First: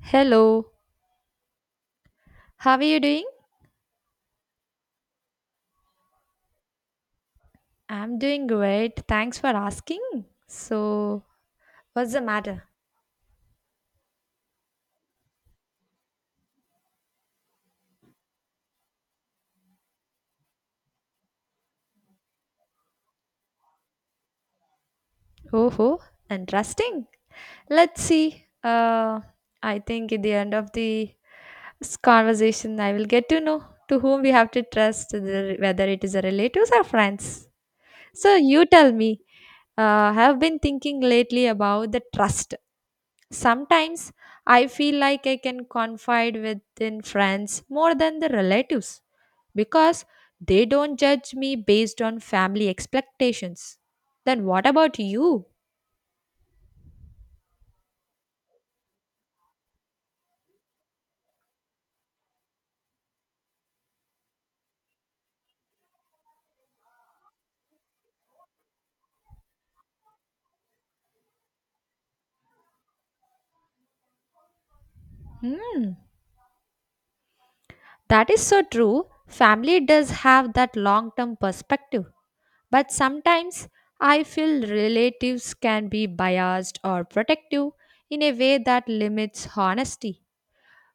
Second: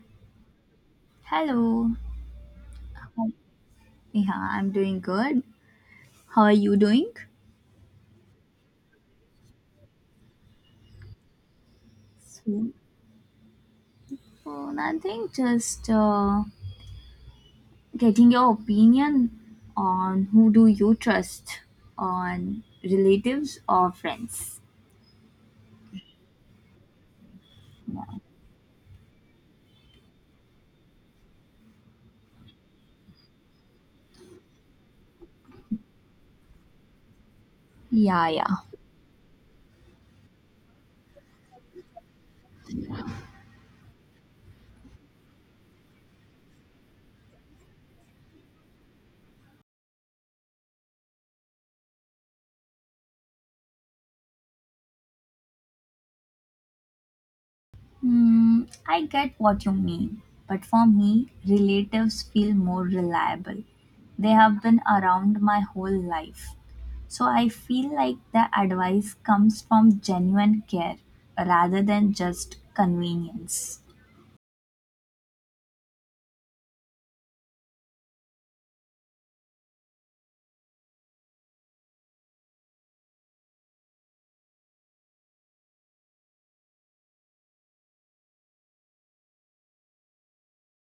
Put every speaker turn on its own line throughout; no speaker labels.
Hello,
Hello.
how are you doing?
Yeah, I'm doing good. How are you doing?
I'm doing great. Thanks for asking. So, what's the matter?
So, nothing, just getting your opinion on who do you trust on relatives or friends.
Oh, ho, interesting. Let's see. I think at the end of the conversation, I will get to know to whom we have to trust, whether it is a relatives or friends.
Yeah,
So,
yeah.
you tell me. I have been thinking lately about the trust. Sometimes I feel like I can confide within friends more than the relatives because they don't judge me based on family expectations. Then what about you?
Hmm, I get what you mean, but for me, relatives feel more reliable. They have been around my whole life. So I feel like the advice comes from genuine care rather than just convenience.
Hmm, that is so true. Family does have that long term perspective, but sometimes I feel relatives can be biased or protective in a way that limits honesty.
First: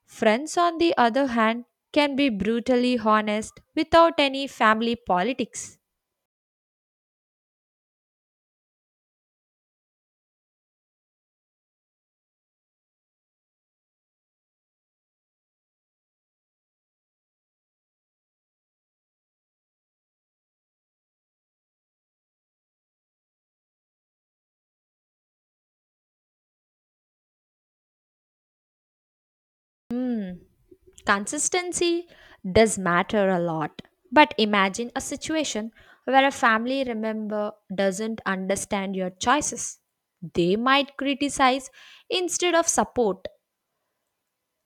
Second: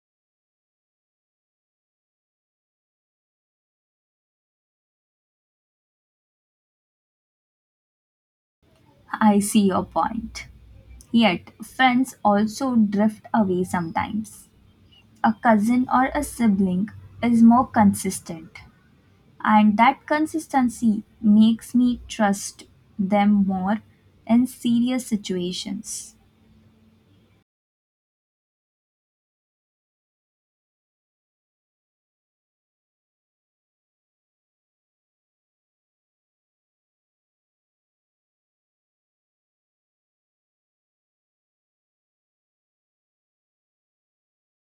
Friends, on the other hand, can be brutally honest without any family politics.
I see your point. Yet, friends also drift away sometimes. A cousin or a sibling is more consistent, and that consistency makes me trust them more in serious situations.
Hmm. Consistency does matter a lot. But imagine a situation where a family member doesn't understand your choices. They might criticize instead of support.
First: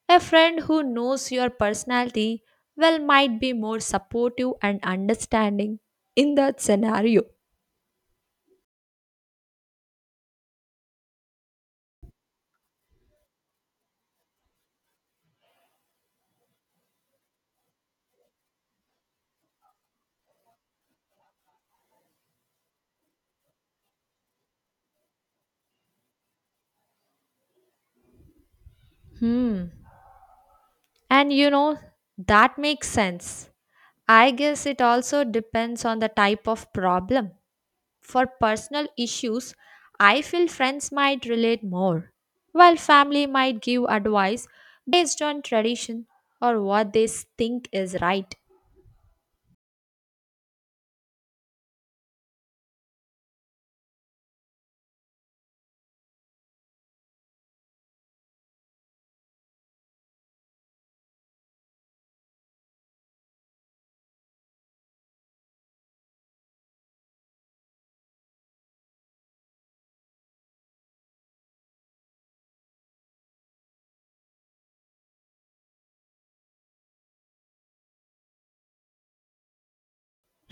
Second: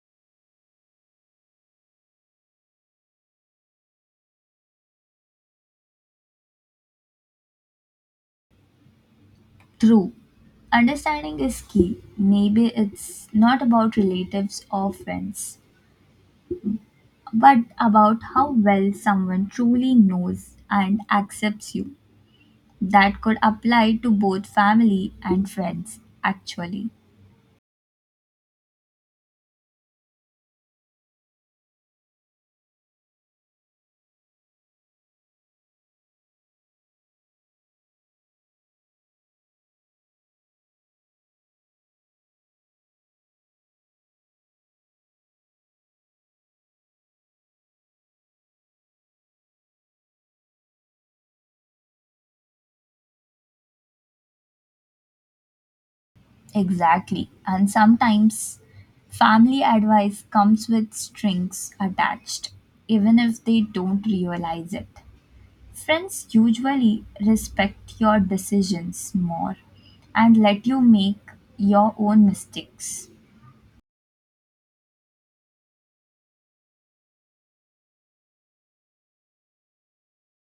A friend who knows your personality well might be more supportive and understanding in that scenario.
True, understanding is key. Maybe it's not about relatives or friends, but about how well someone truly knows and accepts you. That could apply to both family and friends, actually.
Hmm. And you know, that makes sense. I guess it also depends on the type of problem. For personal issues, I feel friends might relate more, while family might give advice based on tradition or what they think is right.
Exactly. And sometimes family advice comes with strings attached, even if they don't realize it. Friends usually respect your decisions more and let you make your own mistakes.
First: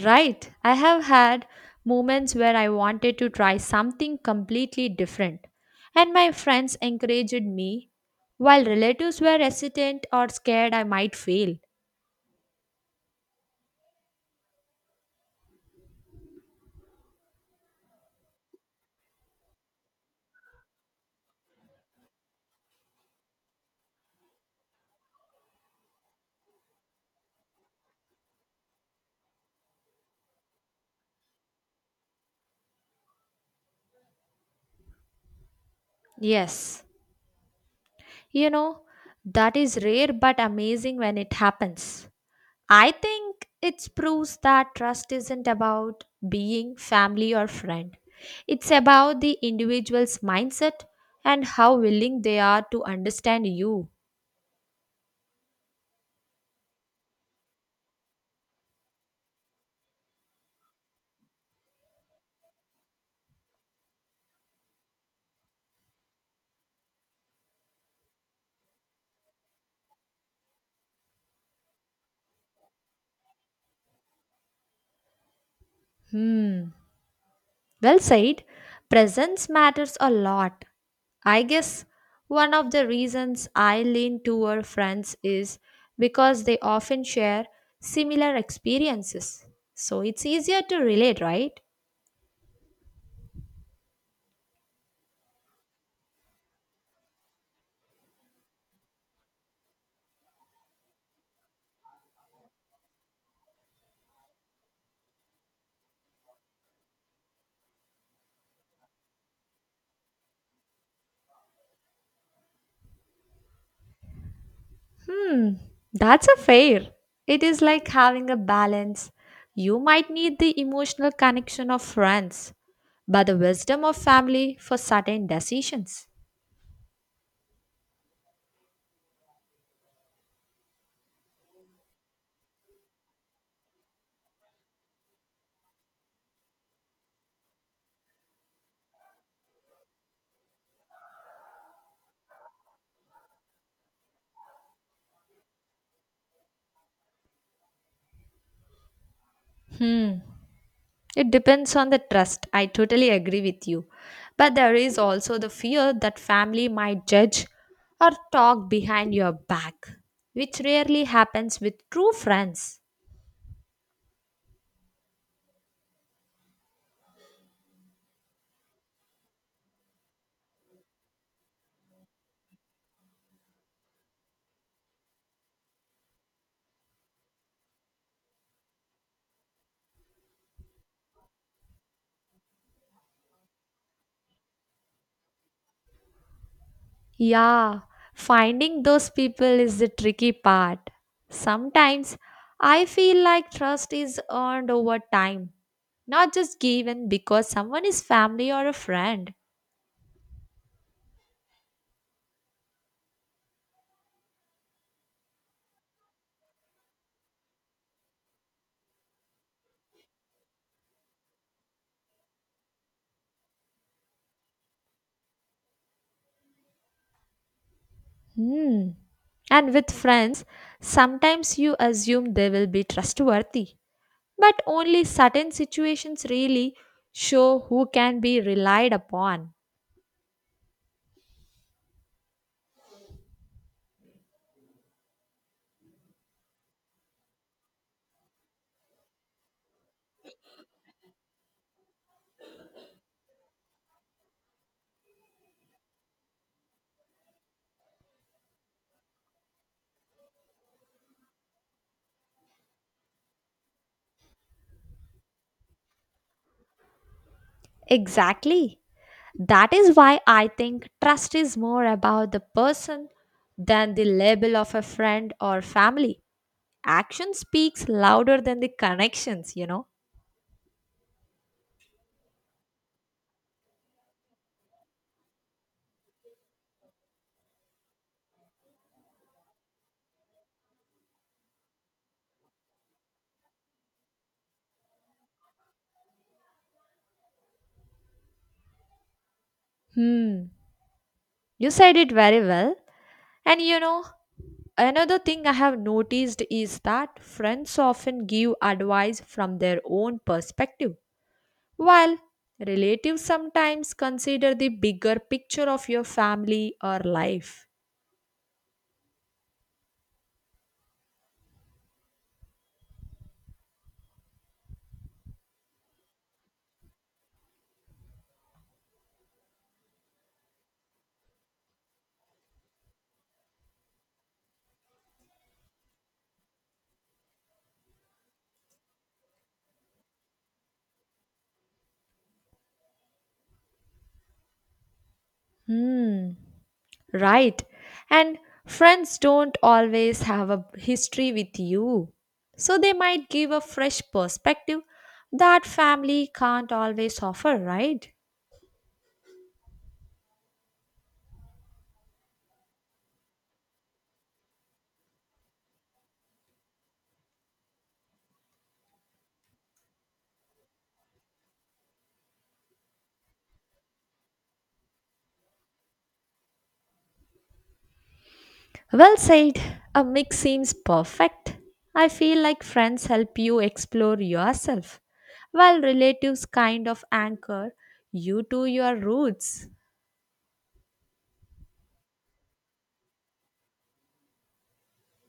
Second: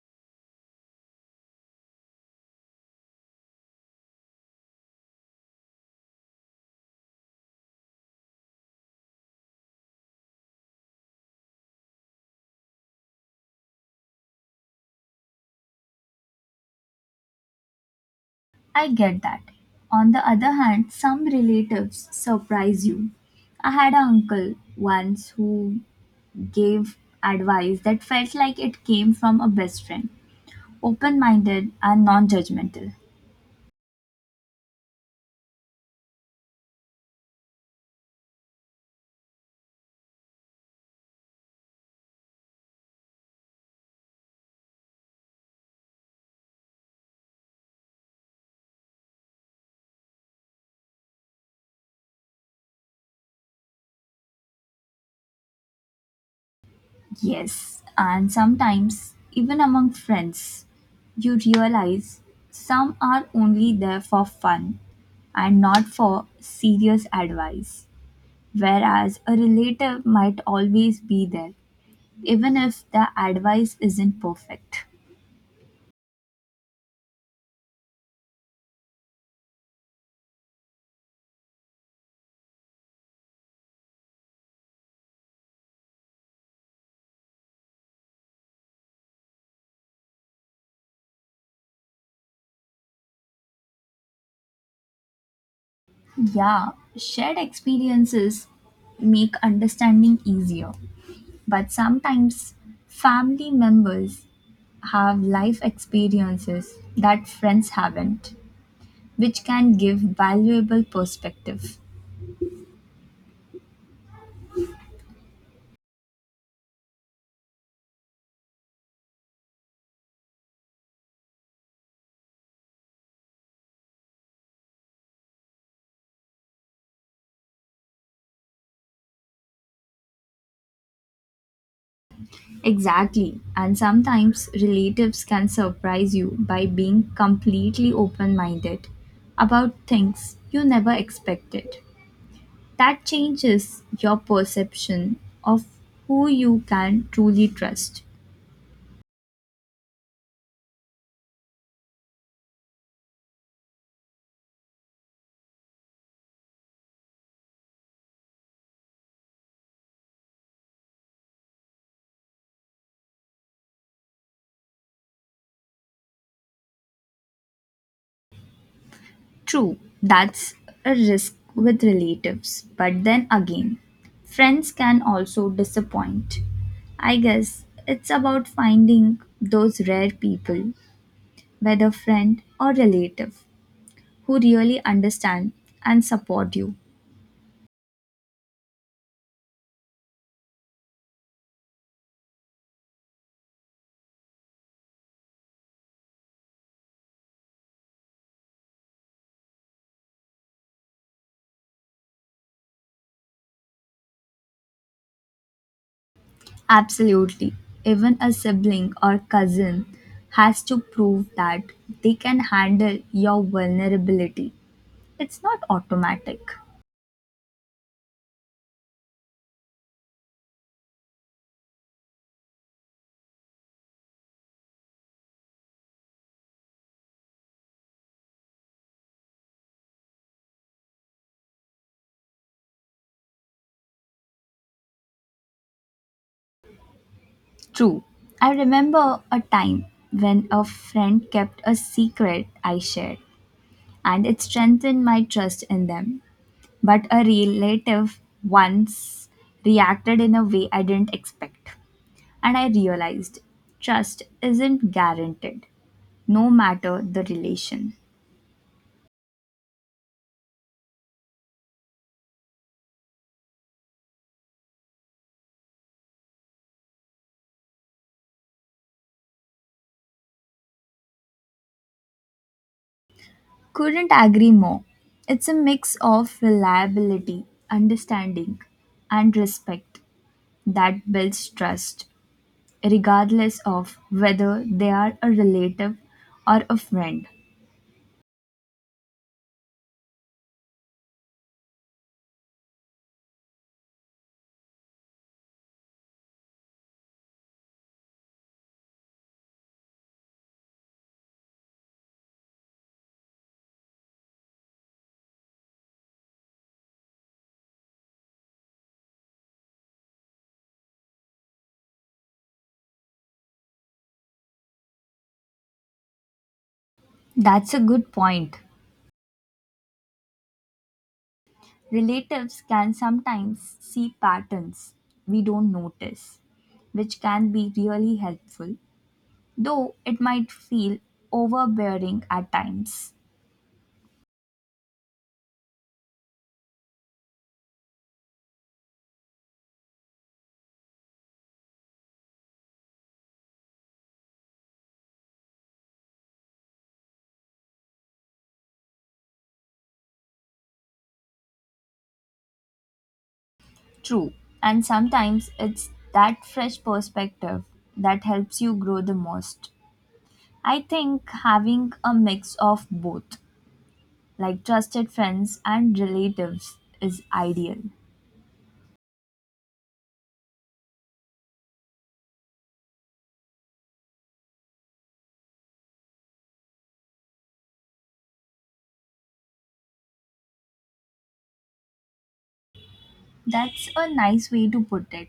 Right, I have had moments where I wanted to try something completely different, and my friends encouraged me, while relatives were hesitant or scared I might fail.
I get that. On the other hand, some relatives surprise you. I had an uncle once who gave advice that felt like it came from a best friend. Open minded and non judgmental.
Yes, you know, that is rare but amazing when it happens. I think it proves that trust isn't about being family or friend. It's about the individual's mindset and how willing they are to understand you.
Yes, and sometimes, even among friends, you realize some are only there for fun and not for serious advice, whereas a relative might always be there, even if the advice isn't perfect.
Hmm. Well said. Presence matters a lot. I guess one of the reasons I lean toward friends is because they often share similar experiences. So it's easier to relate, right?
Yeah, shared experiences make understanding easier, but sometimes family members have life experiences that friends haven't, which can give valuable perspective.
Hmm, that's a fair. It is like having a balance. You might need the emotional connection of friends, but the wisdom of family for certain decisions.
Exactly, and sometimes relatives can surprise you by being completely open minded about things you never expected. That changes your perception of who you can truly trust.
It depends on the trust. I totally agree with you. But there is also the fear that family might judge or talk behind your back, which rarely happens with true friends.
True, that's a risk with relatives, but then again, friends can also disappoint. I guess it's about finding those rare people, whether friend or relative, who really understand and support you.
Yeah, finding those people is the tricky part. Sometimes I feel like trust is earned over time, not just given because someone is family or a friend.
Absolutely. Even a sibling or cousin has to prove that they can handle your vulnerability. It's not automatic.
Hmm. And with friends, sometimes you assume they will be trustworthy. But only certain situations really show who can be relied upon.
True. I remember a time when a friend kept a secret I shared, and it strengthened my trust in them. But a relative once reacted in a way I didn't expect, and I realized trust isn't guaranteed no matter the relation.
Exactly. That is why I think trust is more about the person than the label of a friend or family. Action speaks louder than the connections, you know.
Couldn't agree more. It's a mix of reliability, understanding, and respect that builds trust, regardless of whether they are a relative or a friend.
Hmm. You said it very well. And you know, another thing I have noticed is that friends often give advice from their own perspective, while relatives sometimes consider the bigger picture of your family or life.
That's a good point. Relatives can sometimes see patterns we don't notice, which can be really helpful, though it might feel overbearing at times.
Hmm. Right. And friends don't always have a history with you. So they might give a fresh perspective that family can't always offer, right?
True. And sometimes it's that fresh perspective that helps you grow the most. I think having a mix of both, like trusted friends and relatives, is ideal.
Well said. A mix seems perfect. I feel like friends help you explore yourself, while relatives kind of anchor you to your roots.
That's a nice way to put it.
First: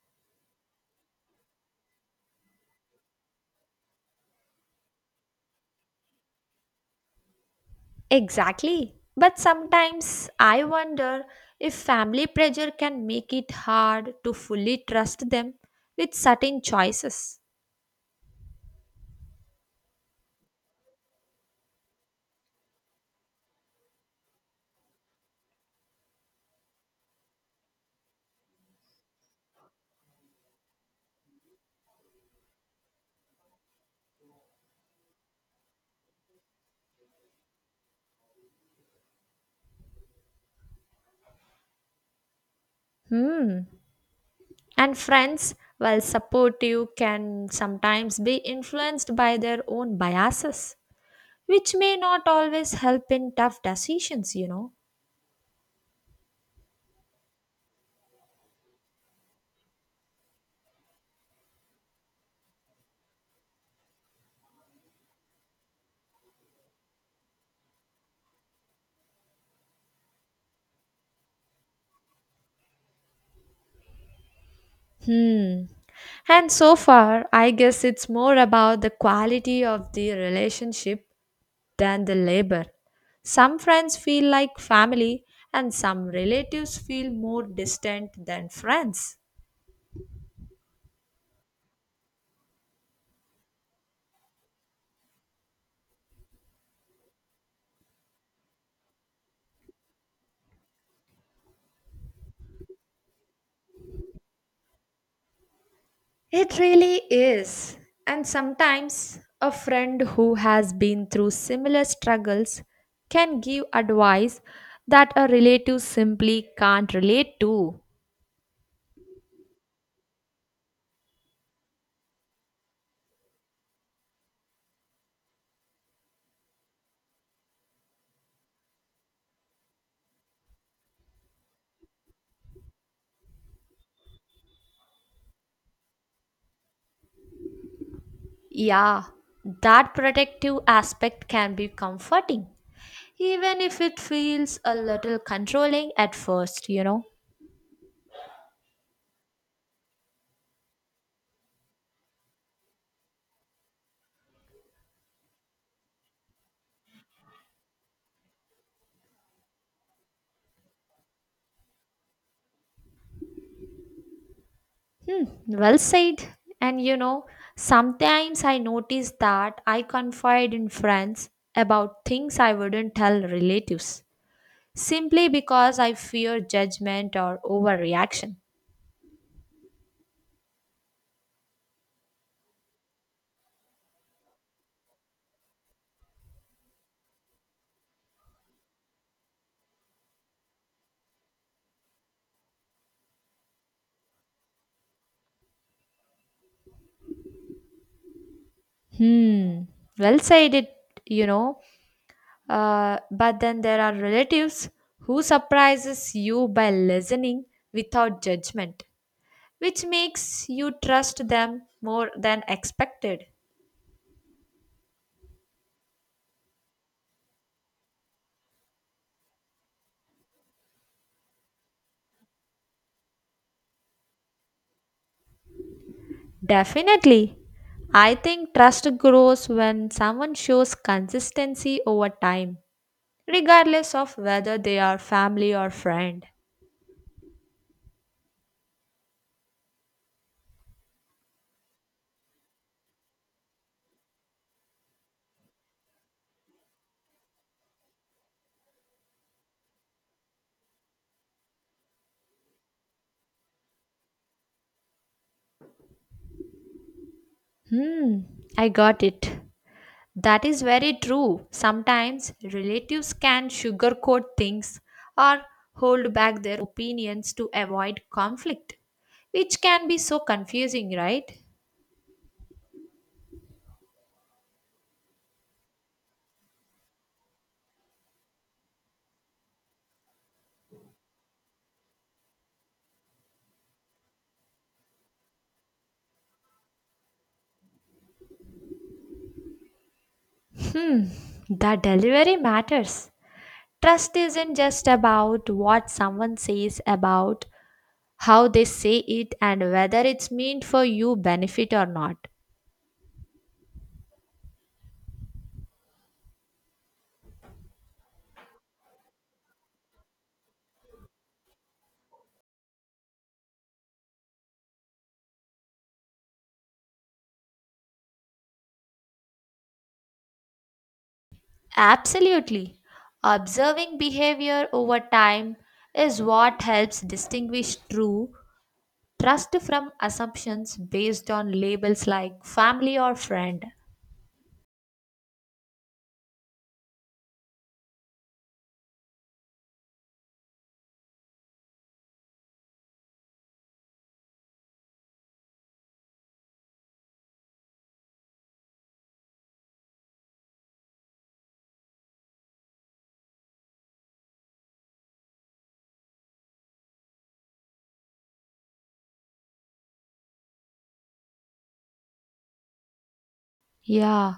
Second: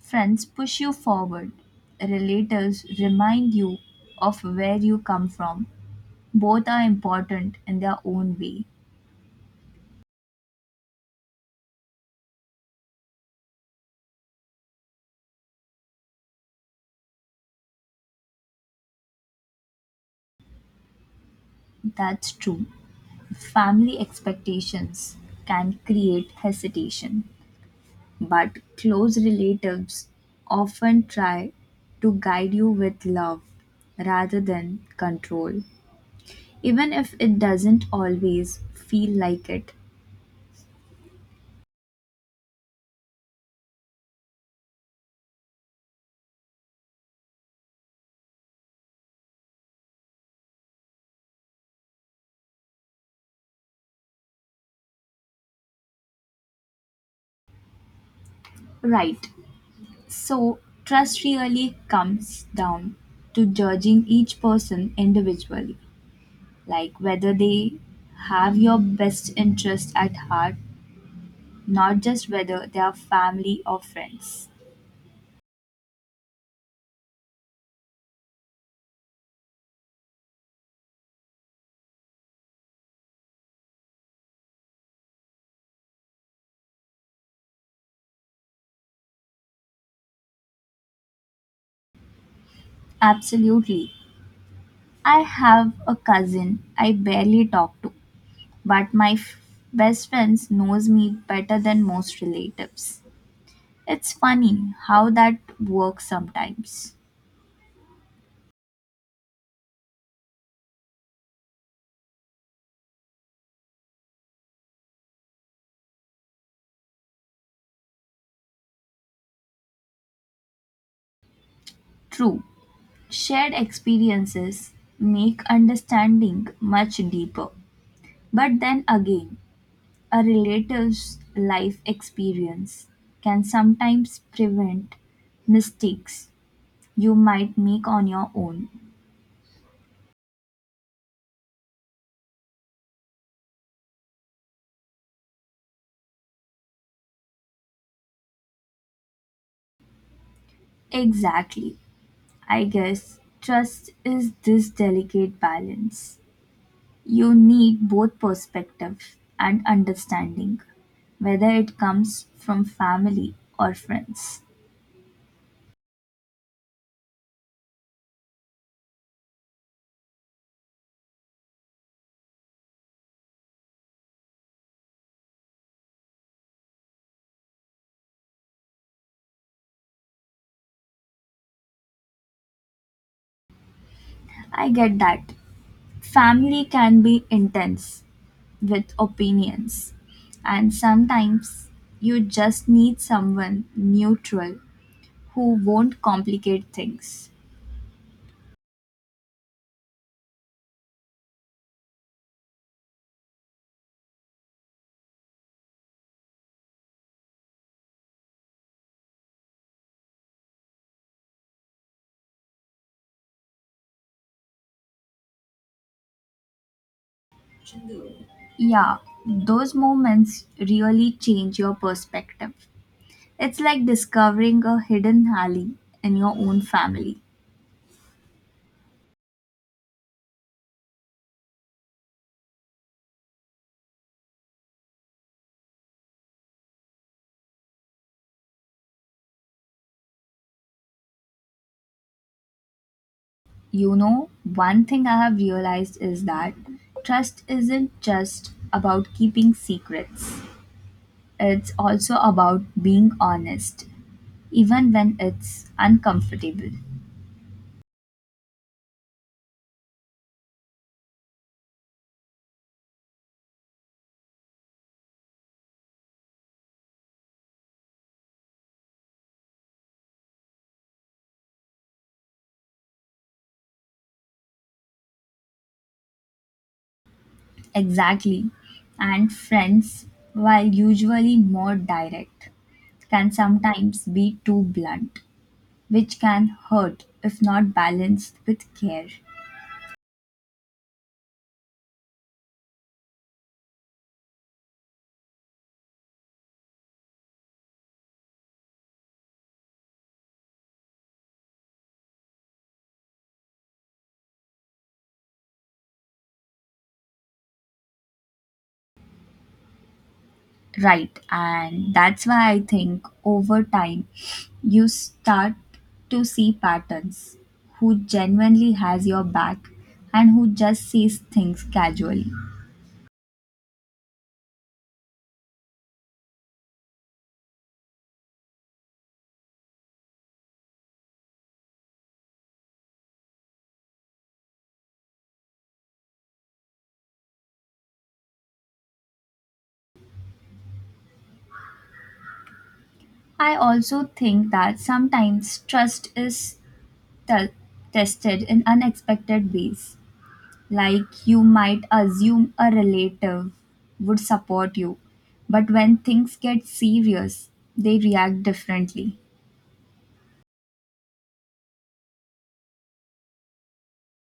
Friends push you forward, relatives remind you of where you come from. Both are important in their own way.
Exactly. But sometimes I wonder if family pressure can make it hard to fully trust them with certain choices.
That's true. Family expectations can create hesitation, but close relatives often try to guide you with love rather than control, even if it doesn't always feel like it.
Hmm. And friends, while supportive, can sometimes be influenced by their own biases, which may not always help in tough decisions, you know.
Right, so trust really comes down to judging each person individually, like whether they have your best interest at heart, not just whether they are family or friends.
Hmm. And so far, I guess it's more about the quality of the relationship than the labor. Some friends feel like family, and some relatives feel more distant than friends.
Absolutely. I have a cousin I barely talk to, but my best friends knows me better than most relatives. It's funny how that works
It
sometimes.
really is. And sometimes a friend who has been through similar struggles can give advice that a relative simply can't relate to.
True, shared experiences make understanding much deeper. But then again, a relative's life experience can sometimes prevent mistakes you might make on your own.
Yeah, that protective aspect can be comforting, even if it feels a little controlling at first, you know.
Exactly. I guess trust is this delicate balance. You need both perspective and understanding, whether it comes from family or friends.
Hmm, well said. And you know, sometimes I notice that I confide in friends about things I wouldn't tell relatives simply because I fear judgment or overreaction.
I get that. Family can be intense with opinions, and sometimes you just need someone neutral who won't complicate things.
Hmm, well said it, you know. But then there are relatives who surprises you by listening without judgment, which makes you trust them more than expected.
Yeah, those moments really change your perspective. It's like discovering a hidden alley in your own family.
Definitely. I think trust grows when someone shows consistency over time, regardless of whether they are family or friend.
You know, one thing I have realized is that trust isn't just about keeping secrets, it's also about being honest, even when it's uncomfortable.
Hmm, I got it. That is very true. Sometimes relatives can sugarcoat things or hold back their opinions to avoid conflict, which can be so confusing, right?
Exactly. And friends, while usually more direct, can sometimes be too blunt, which can hurt if not balanced with care.
The delivery matters. Trust isn't just about what someone says about how they say it and whether it's meant for you benefit or not.
Right. And that's why I think over time you start to see patterns, who genuinely has your back and who just sees things casually.
Absolutely. Observing behavior over time is what helps distinguish true trust from assumptions based on labels like family or friend.
I also think that sometimes trust is te- tested in unexpected ways. Like you might assume a relative would support you, but when things get serious, they react differently.
Yeah,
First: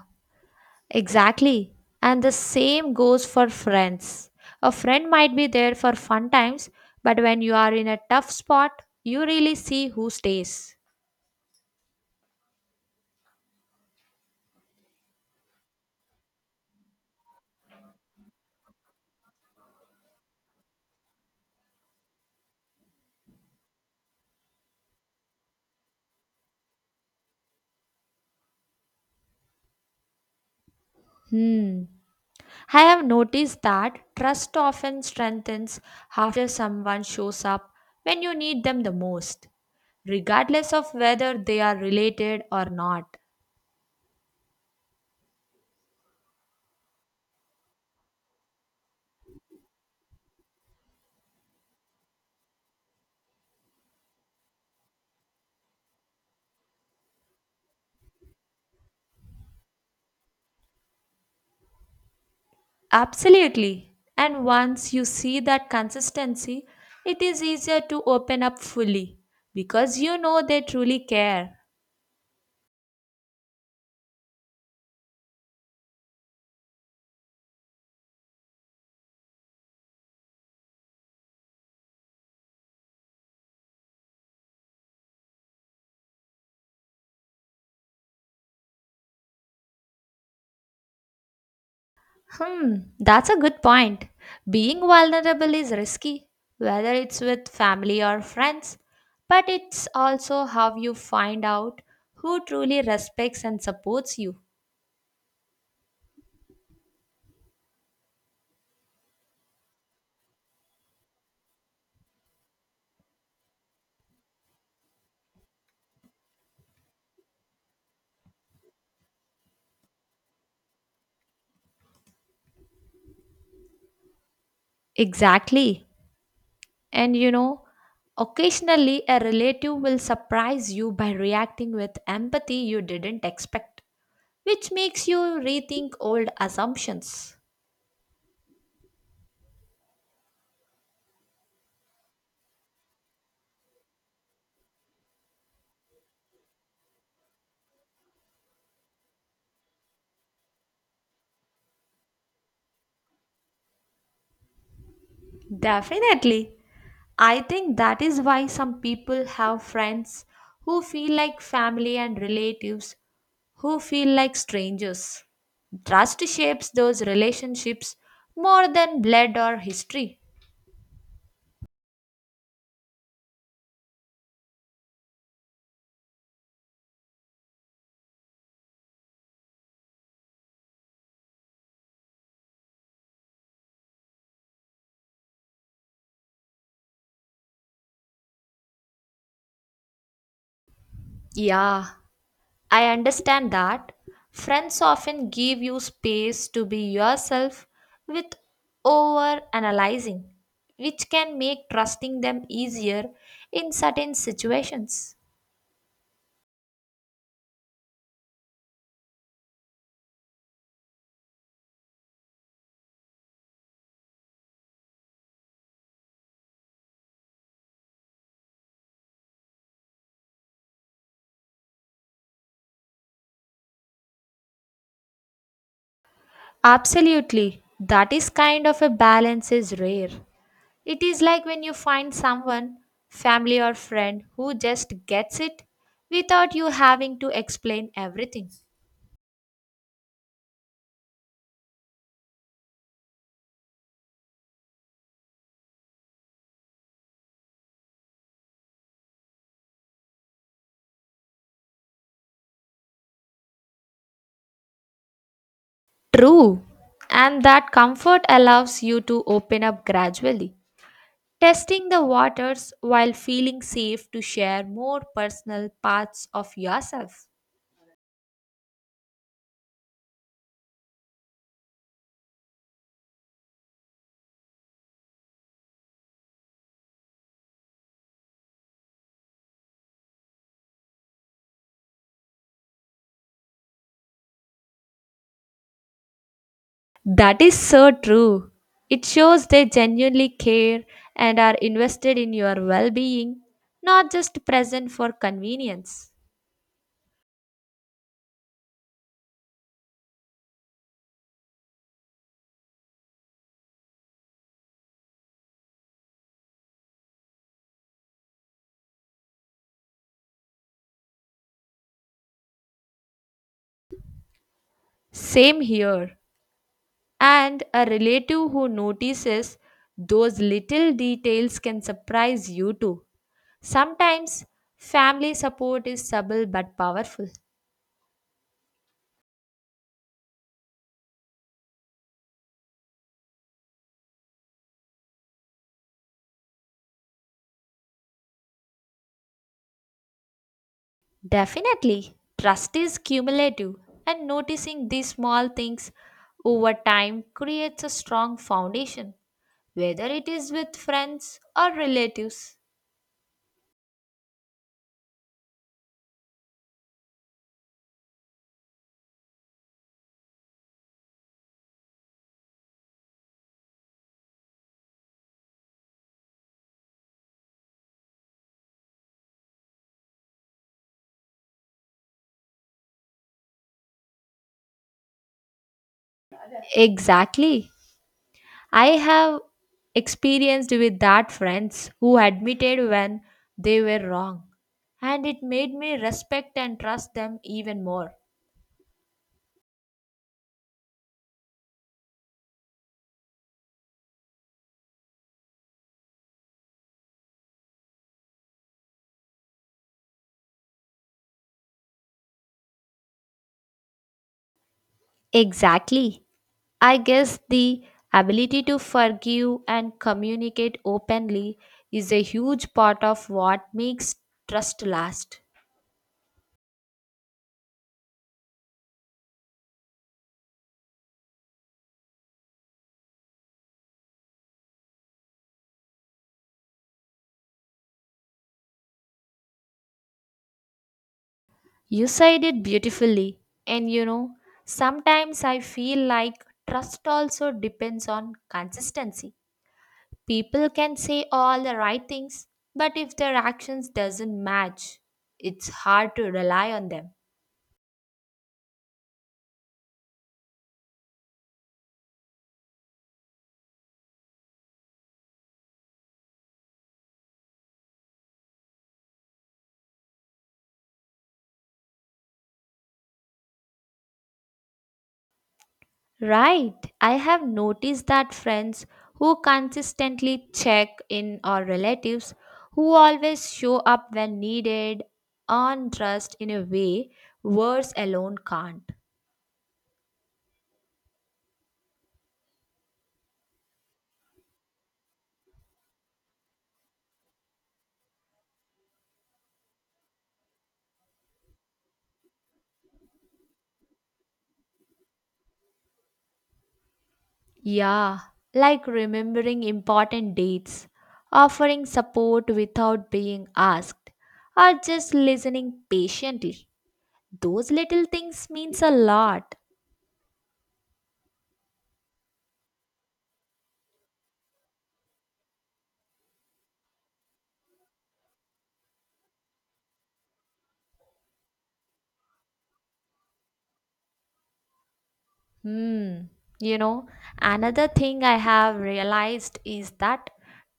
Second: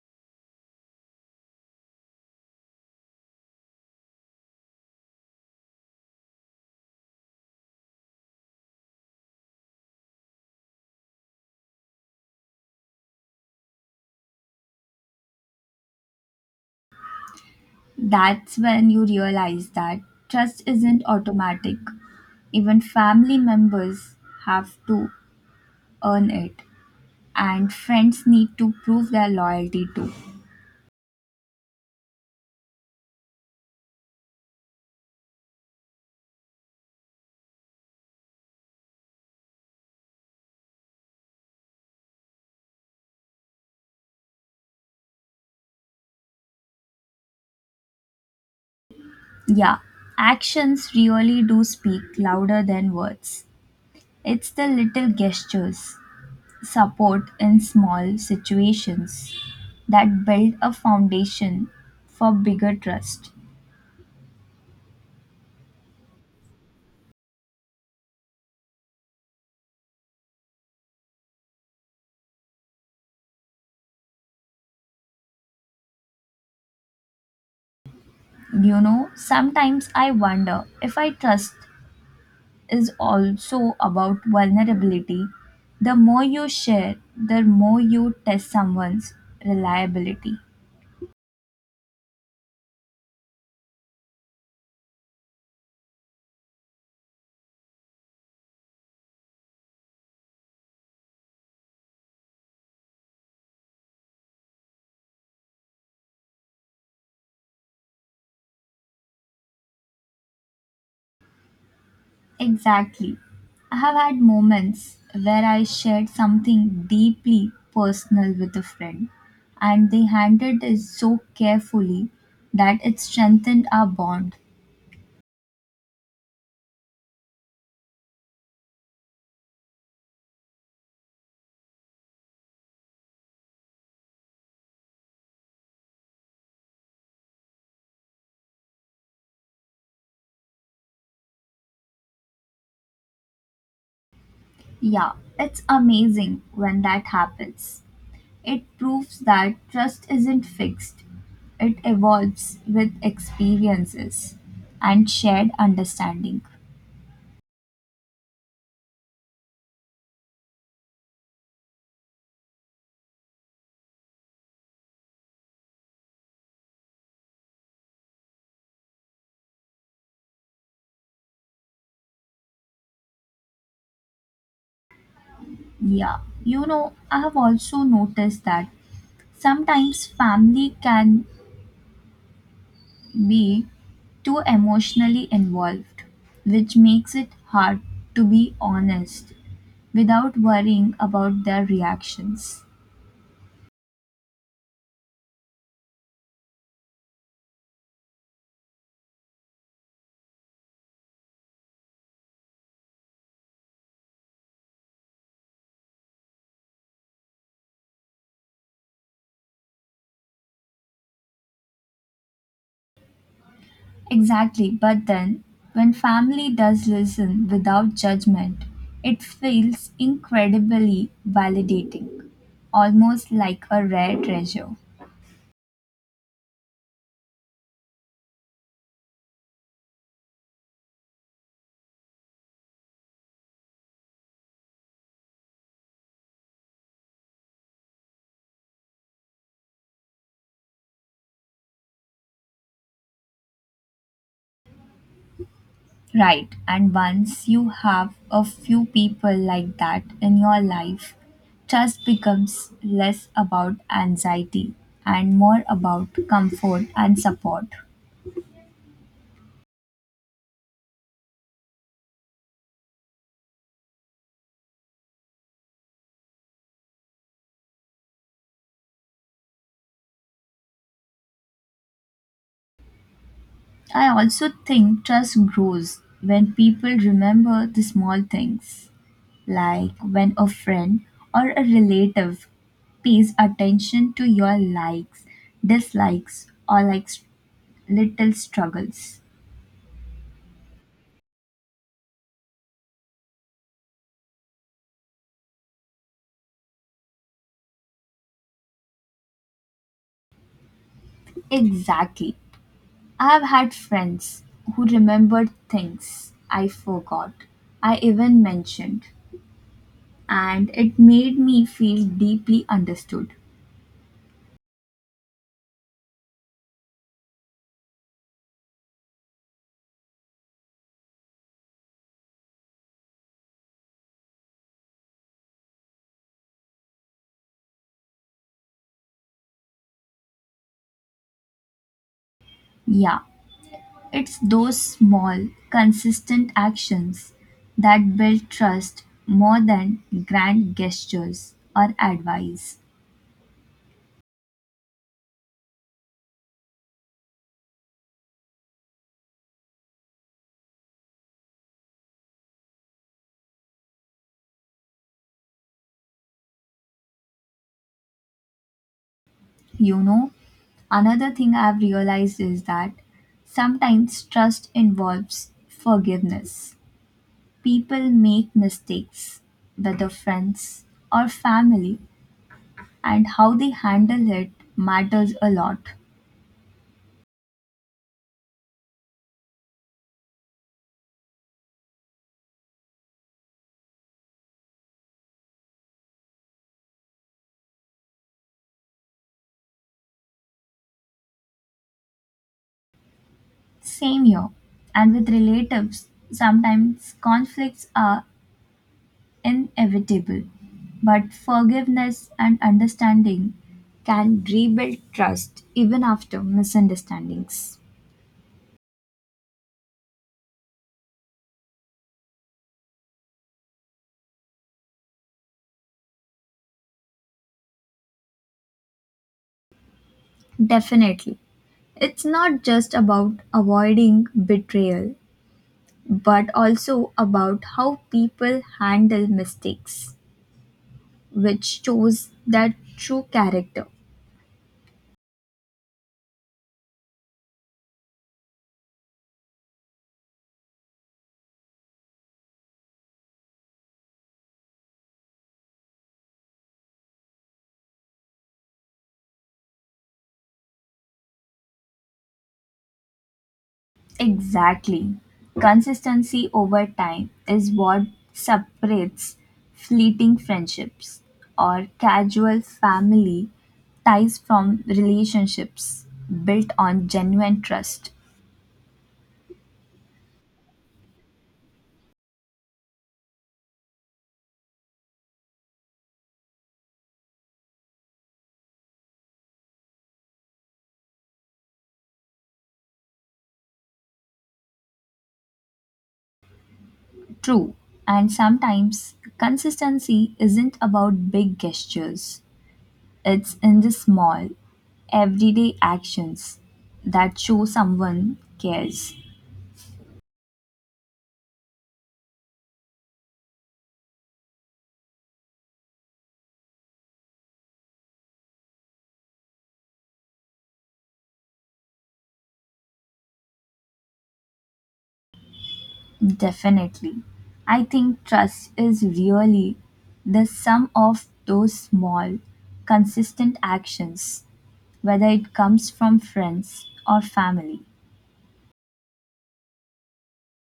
exactly. And the same goes for friends. A friend might be there for fun times, but when you are in a tough spot, you really see who stays.
That's when you realize that trust isn't automatic. Even family members have to earn it, and friends need to prove their loyalty too.
Hmm. I have noticed that trust often strengthens after someone shows up when you need them the most, regardless of whether they are related or not.
Yeah, actions really do speak louder than words. It's the little gestures, support in small situations that build a foundation for bigger trust.
Absolutely. And once you see that consistency, it is easier to open up fully because you know they truly care.
You know, sometimes I wonder if I trust is also about vulnerability. The more you share, the more you test someone's reliability.
Hmm, that's a good point. Being vulnerable is risky, whether it's with family or friends, but it's also how you find out who truly respects and supports you.
Exactly. I have had moments where I shared something deeply personal with a friend, and they handled it so carefully that it strengthened our bond.
Exactly. And you know, occasionally a relative will surprise you by reacting with empathy you didn't expect, which makes you rethink old assumptions.
Yeah, it's amazing when that happens. It proves that trust isn't fixed, it evolves with experiences and shared understanding.
Definitely. I think that is why some people have friends who feel like family and relatives who feel like strangers. Trust shapes those relationships more than blood or history.
Yeah, you know, I have also noticed that sometimes family can be too emotionally involved, which makes it hard to be honest without worrying about their
Yeah,
reactions.
I understand that. Friends often give you space to be yourself with over analyzing, which can make trusting them easier in certain situations.
Exactly, but then when family does listen without judgment, it feels incredibly validating, almost like a rare treasure.
Absolutely. That is kind of a balance is rare. It is like when you find someone, family or friend, who just gets it without you having to explain everything.
Right, and once you have a few people like that in your life, trust becomes less about anxiety and more about
True.
comfort and
And
support.
that comfort allows you to open up gradually, testing the waters while feeling safe to share more personal parts of yourself.
I also think trust grows when people remember the small things, like when a friend or a relative pays attention to your likes, dislikes, or
That is so
little
true. It
struggles.
shows they genuinely care and are invested in your well being, not just present for convenience.
Exactly. I have had friends who remembered things I forgot, I even mentioned, and it made me feel deeply understood.
Same here. And a relative who notices those little details can surprise you too. Sometimes family support is subtle but powerful.
Yeah, it's those small, consistent actions that build trust more than grand gestures or
Definitely, trust
advice.
is cumulative, and noticing these small things over time creates a strong foundation, whether it is with friends or relatives.
You know, another thing I've realized is that sometimes trust involves forgiveness. People make mistakes, whether friends or family, and how they handle it matters a lot.
Exactly. I have experienced with that friends who admitted when they were wrong, and it made me respect and trust them even more.
Same here. And with relatives, sometimes conflicts are inevitable, but forgiveness and understanding can rebuild trust even
Exactly.
after
I guess
misunderstandings.
the ability to forgive and communicate openly is a huge part of what makes trust last.
Definitely. It's not just about avoiding betrayal, but also about how people handle mistakes, which
You
shows
said it
their true
beautifully.
character.
And you know, sometimes I feel like trust also depends on consistency. People can say all the right things, but if their actions doesn't match, it's hard to rely on them.
Exactly. Consistency over time is what separates fleeting friendships or casual family ties from relationships built
Right.
on
I have
genuine
noticed
trust.
that friends who consistently check in or relatives who always show up when needed earn trust in a way words alone can't.
True. And sometimes consistency isn't about big gestures, it's in the small, everyday actions that show
Yeah,
someone
like
cares.
remembering important dates, offering support without being asked, or just listening patiently. Those little things means a lot.
Definitely. I think trust is really the sum of those small, consistent actions, whether it comes from
Hmm. You
friends
know,
or family.
another thing I have realized is that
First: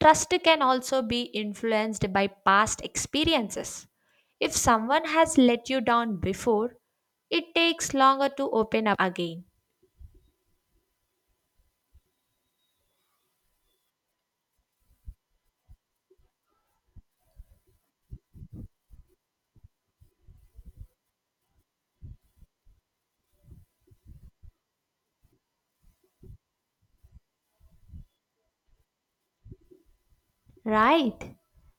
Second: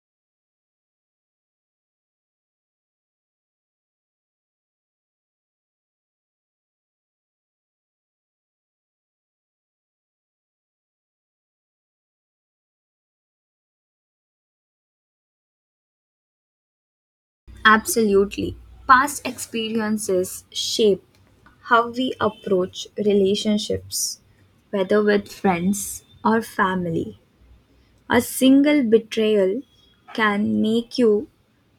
trust can also be influenced by past experiences. If someone has let you down before, it takes longer to open up again.
Absolutely. Past experiences shape how we approach relationships, whether with friends or family. A single betrayal can make you
Right.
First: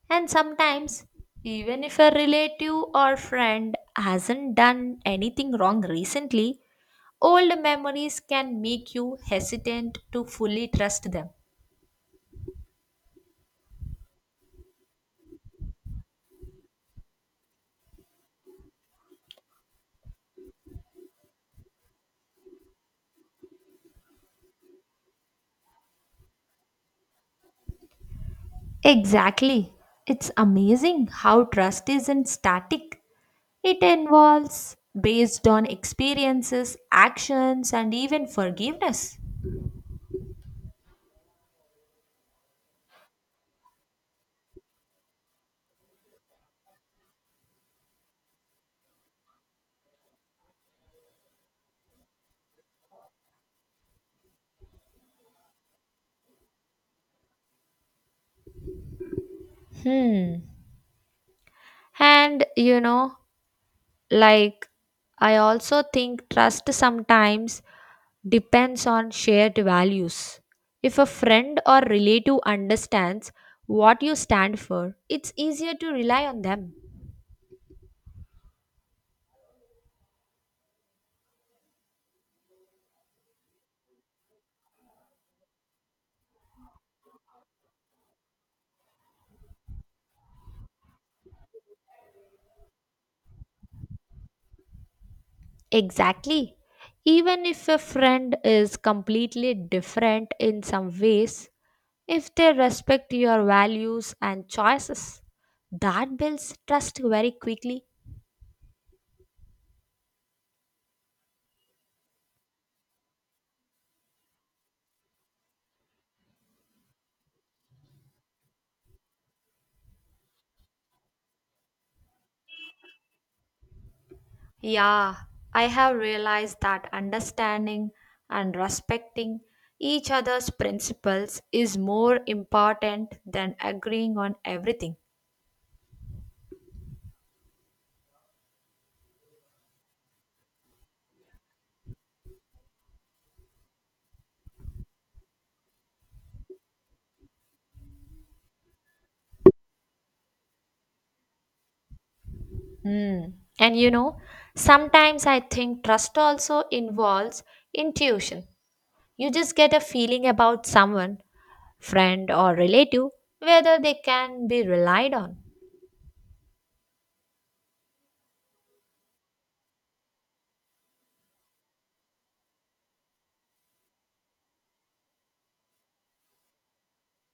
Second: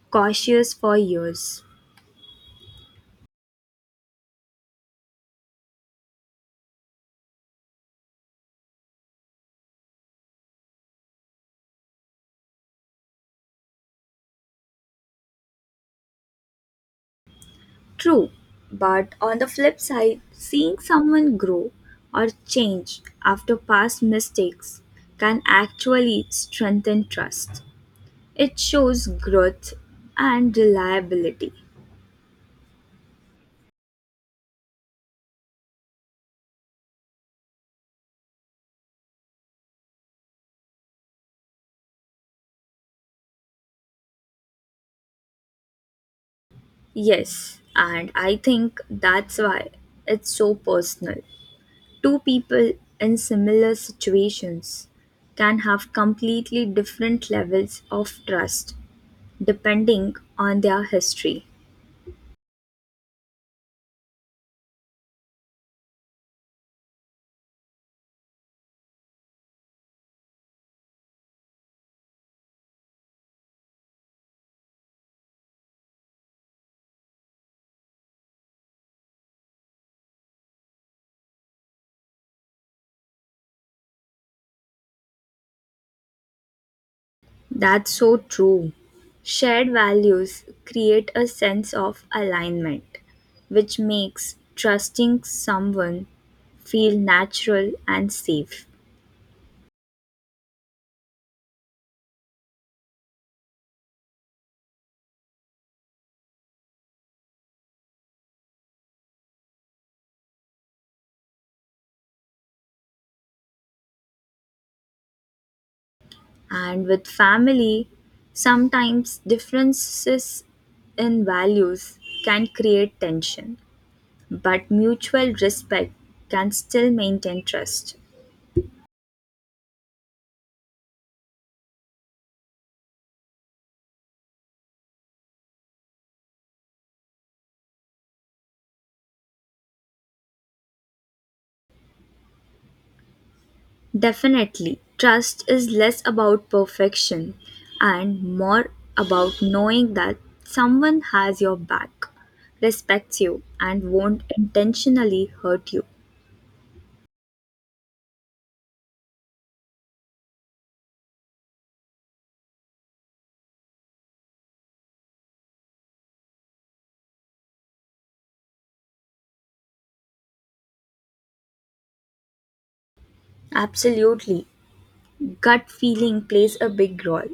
And
cautious for
sometimes,
years.
even if a relative or friend hasn't done anything wrong recently, old memories can make you hesitant to fully trust them.
True, but on the flip side, seeing someone grow or change after past mistakes can actually strengthen trust. It shows growth
Exactly. It's
and
amazing how
reliability.
trust isn't static. It involves based on experiences, actions, and even forgiveness.
Yes, and I think that's why it's so personal. Two people in similar situations can have completely different levels of trust depending
Hmm.
on their history.
And you know, Like, I also think trust sometimes depends on shared values. If a friend or relative understands what you stand for, it's easier to rely on them.
That's so true. Shared values create a sense of alignment, which makes trusting someone
Exactly.
feel
Even if
natural
a
and
friend
safe.
is completely different in some ways, if they respect your values and choices, that builds trust very quickly.
And with family, sometimes differences in values can create tension, but
Yeah,
mutual
I
respect
have
can
realized that
still maintain
understanding
trust.
and respecting each other's principles is more important than agreeing on everything.
Definitely, trust is less about perfection and more about knowing that someone has your back,
Hmm.
respects you,
And you
and
know,
won't
sometimes
intentionally
I
hurt
think
you.
trust also involves intuition. You just get a feeling about someone, friend or relative, whether they can be relied on.
Absolutely, gut feeling plays a big role.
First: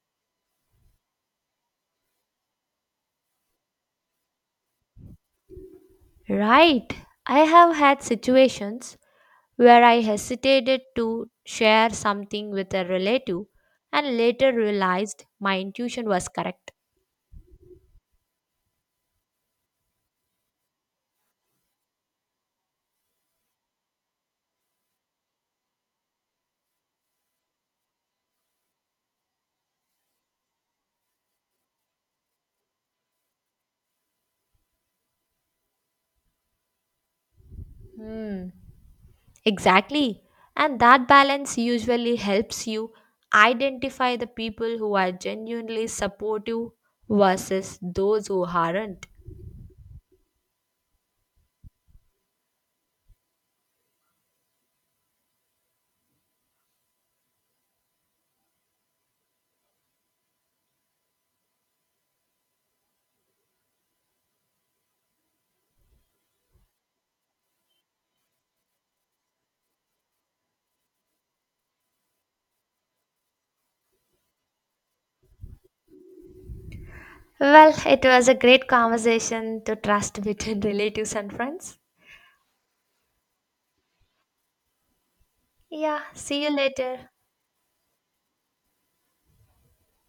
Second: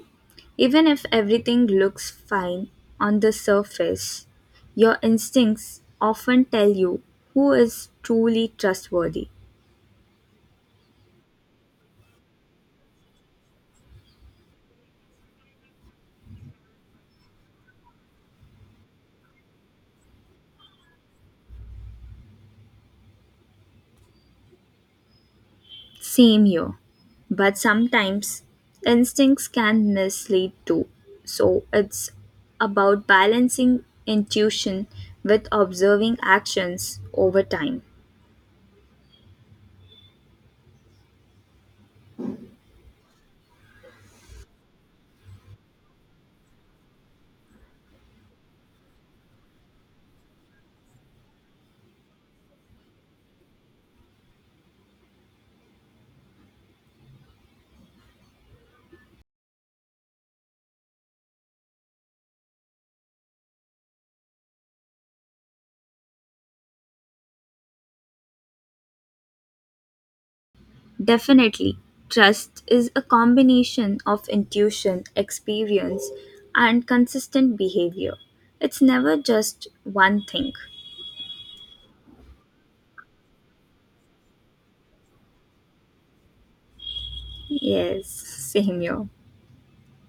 Even if everything looks fine on the surface, your instincts often tell
Right.
you
I
who
have
is
had
truly
situations
trustworthy.
where I hesitated to share something with a relative and later realized my intuition was correct.
Same here. But sometimes instincts can mislead too. So it's about balancing intuition with observing actions over time.
Hmm. Exactly. And that balance usually helps you identify the people who are genuinely supportive versus those who aren't.
Definitely, trust is a combination of intuition, experience, and consistent
Well, it
behavior.
was a great
It's never
conversation
just
to trust
one thing.
between relatives and friends. Yeah, see you later.
Yes, same here.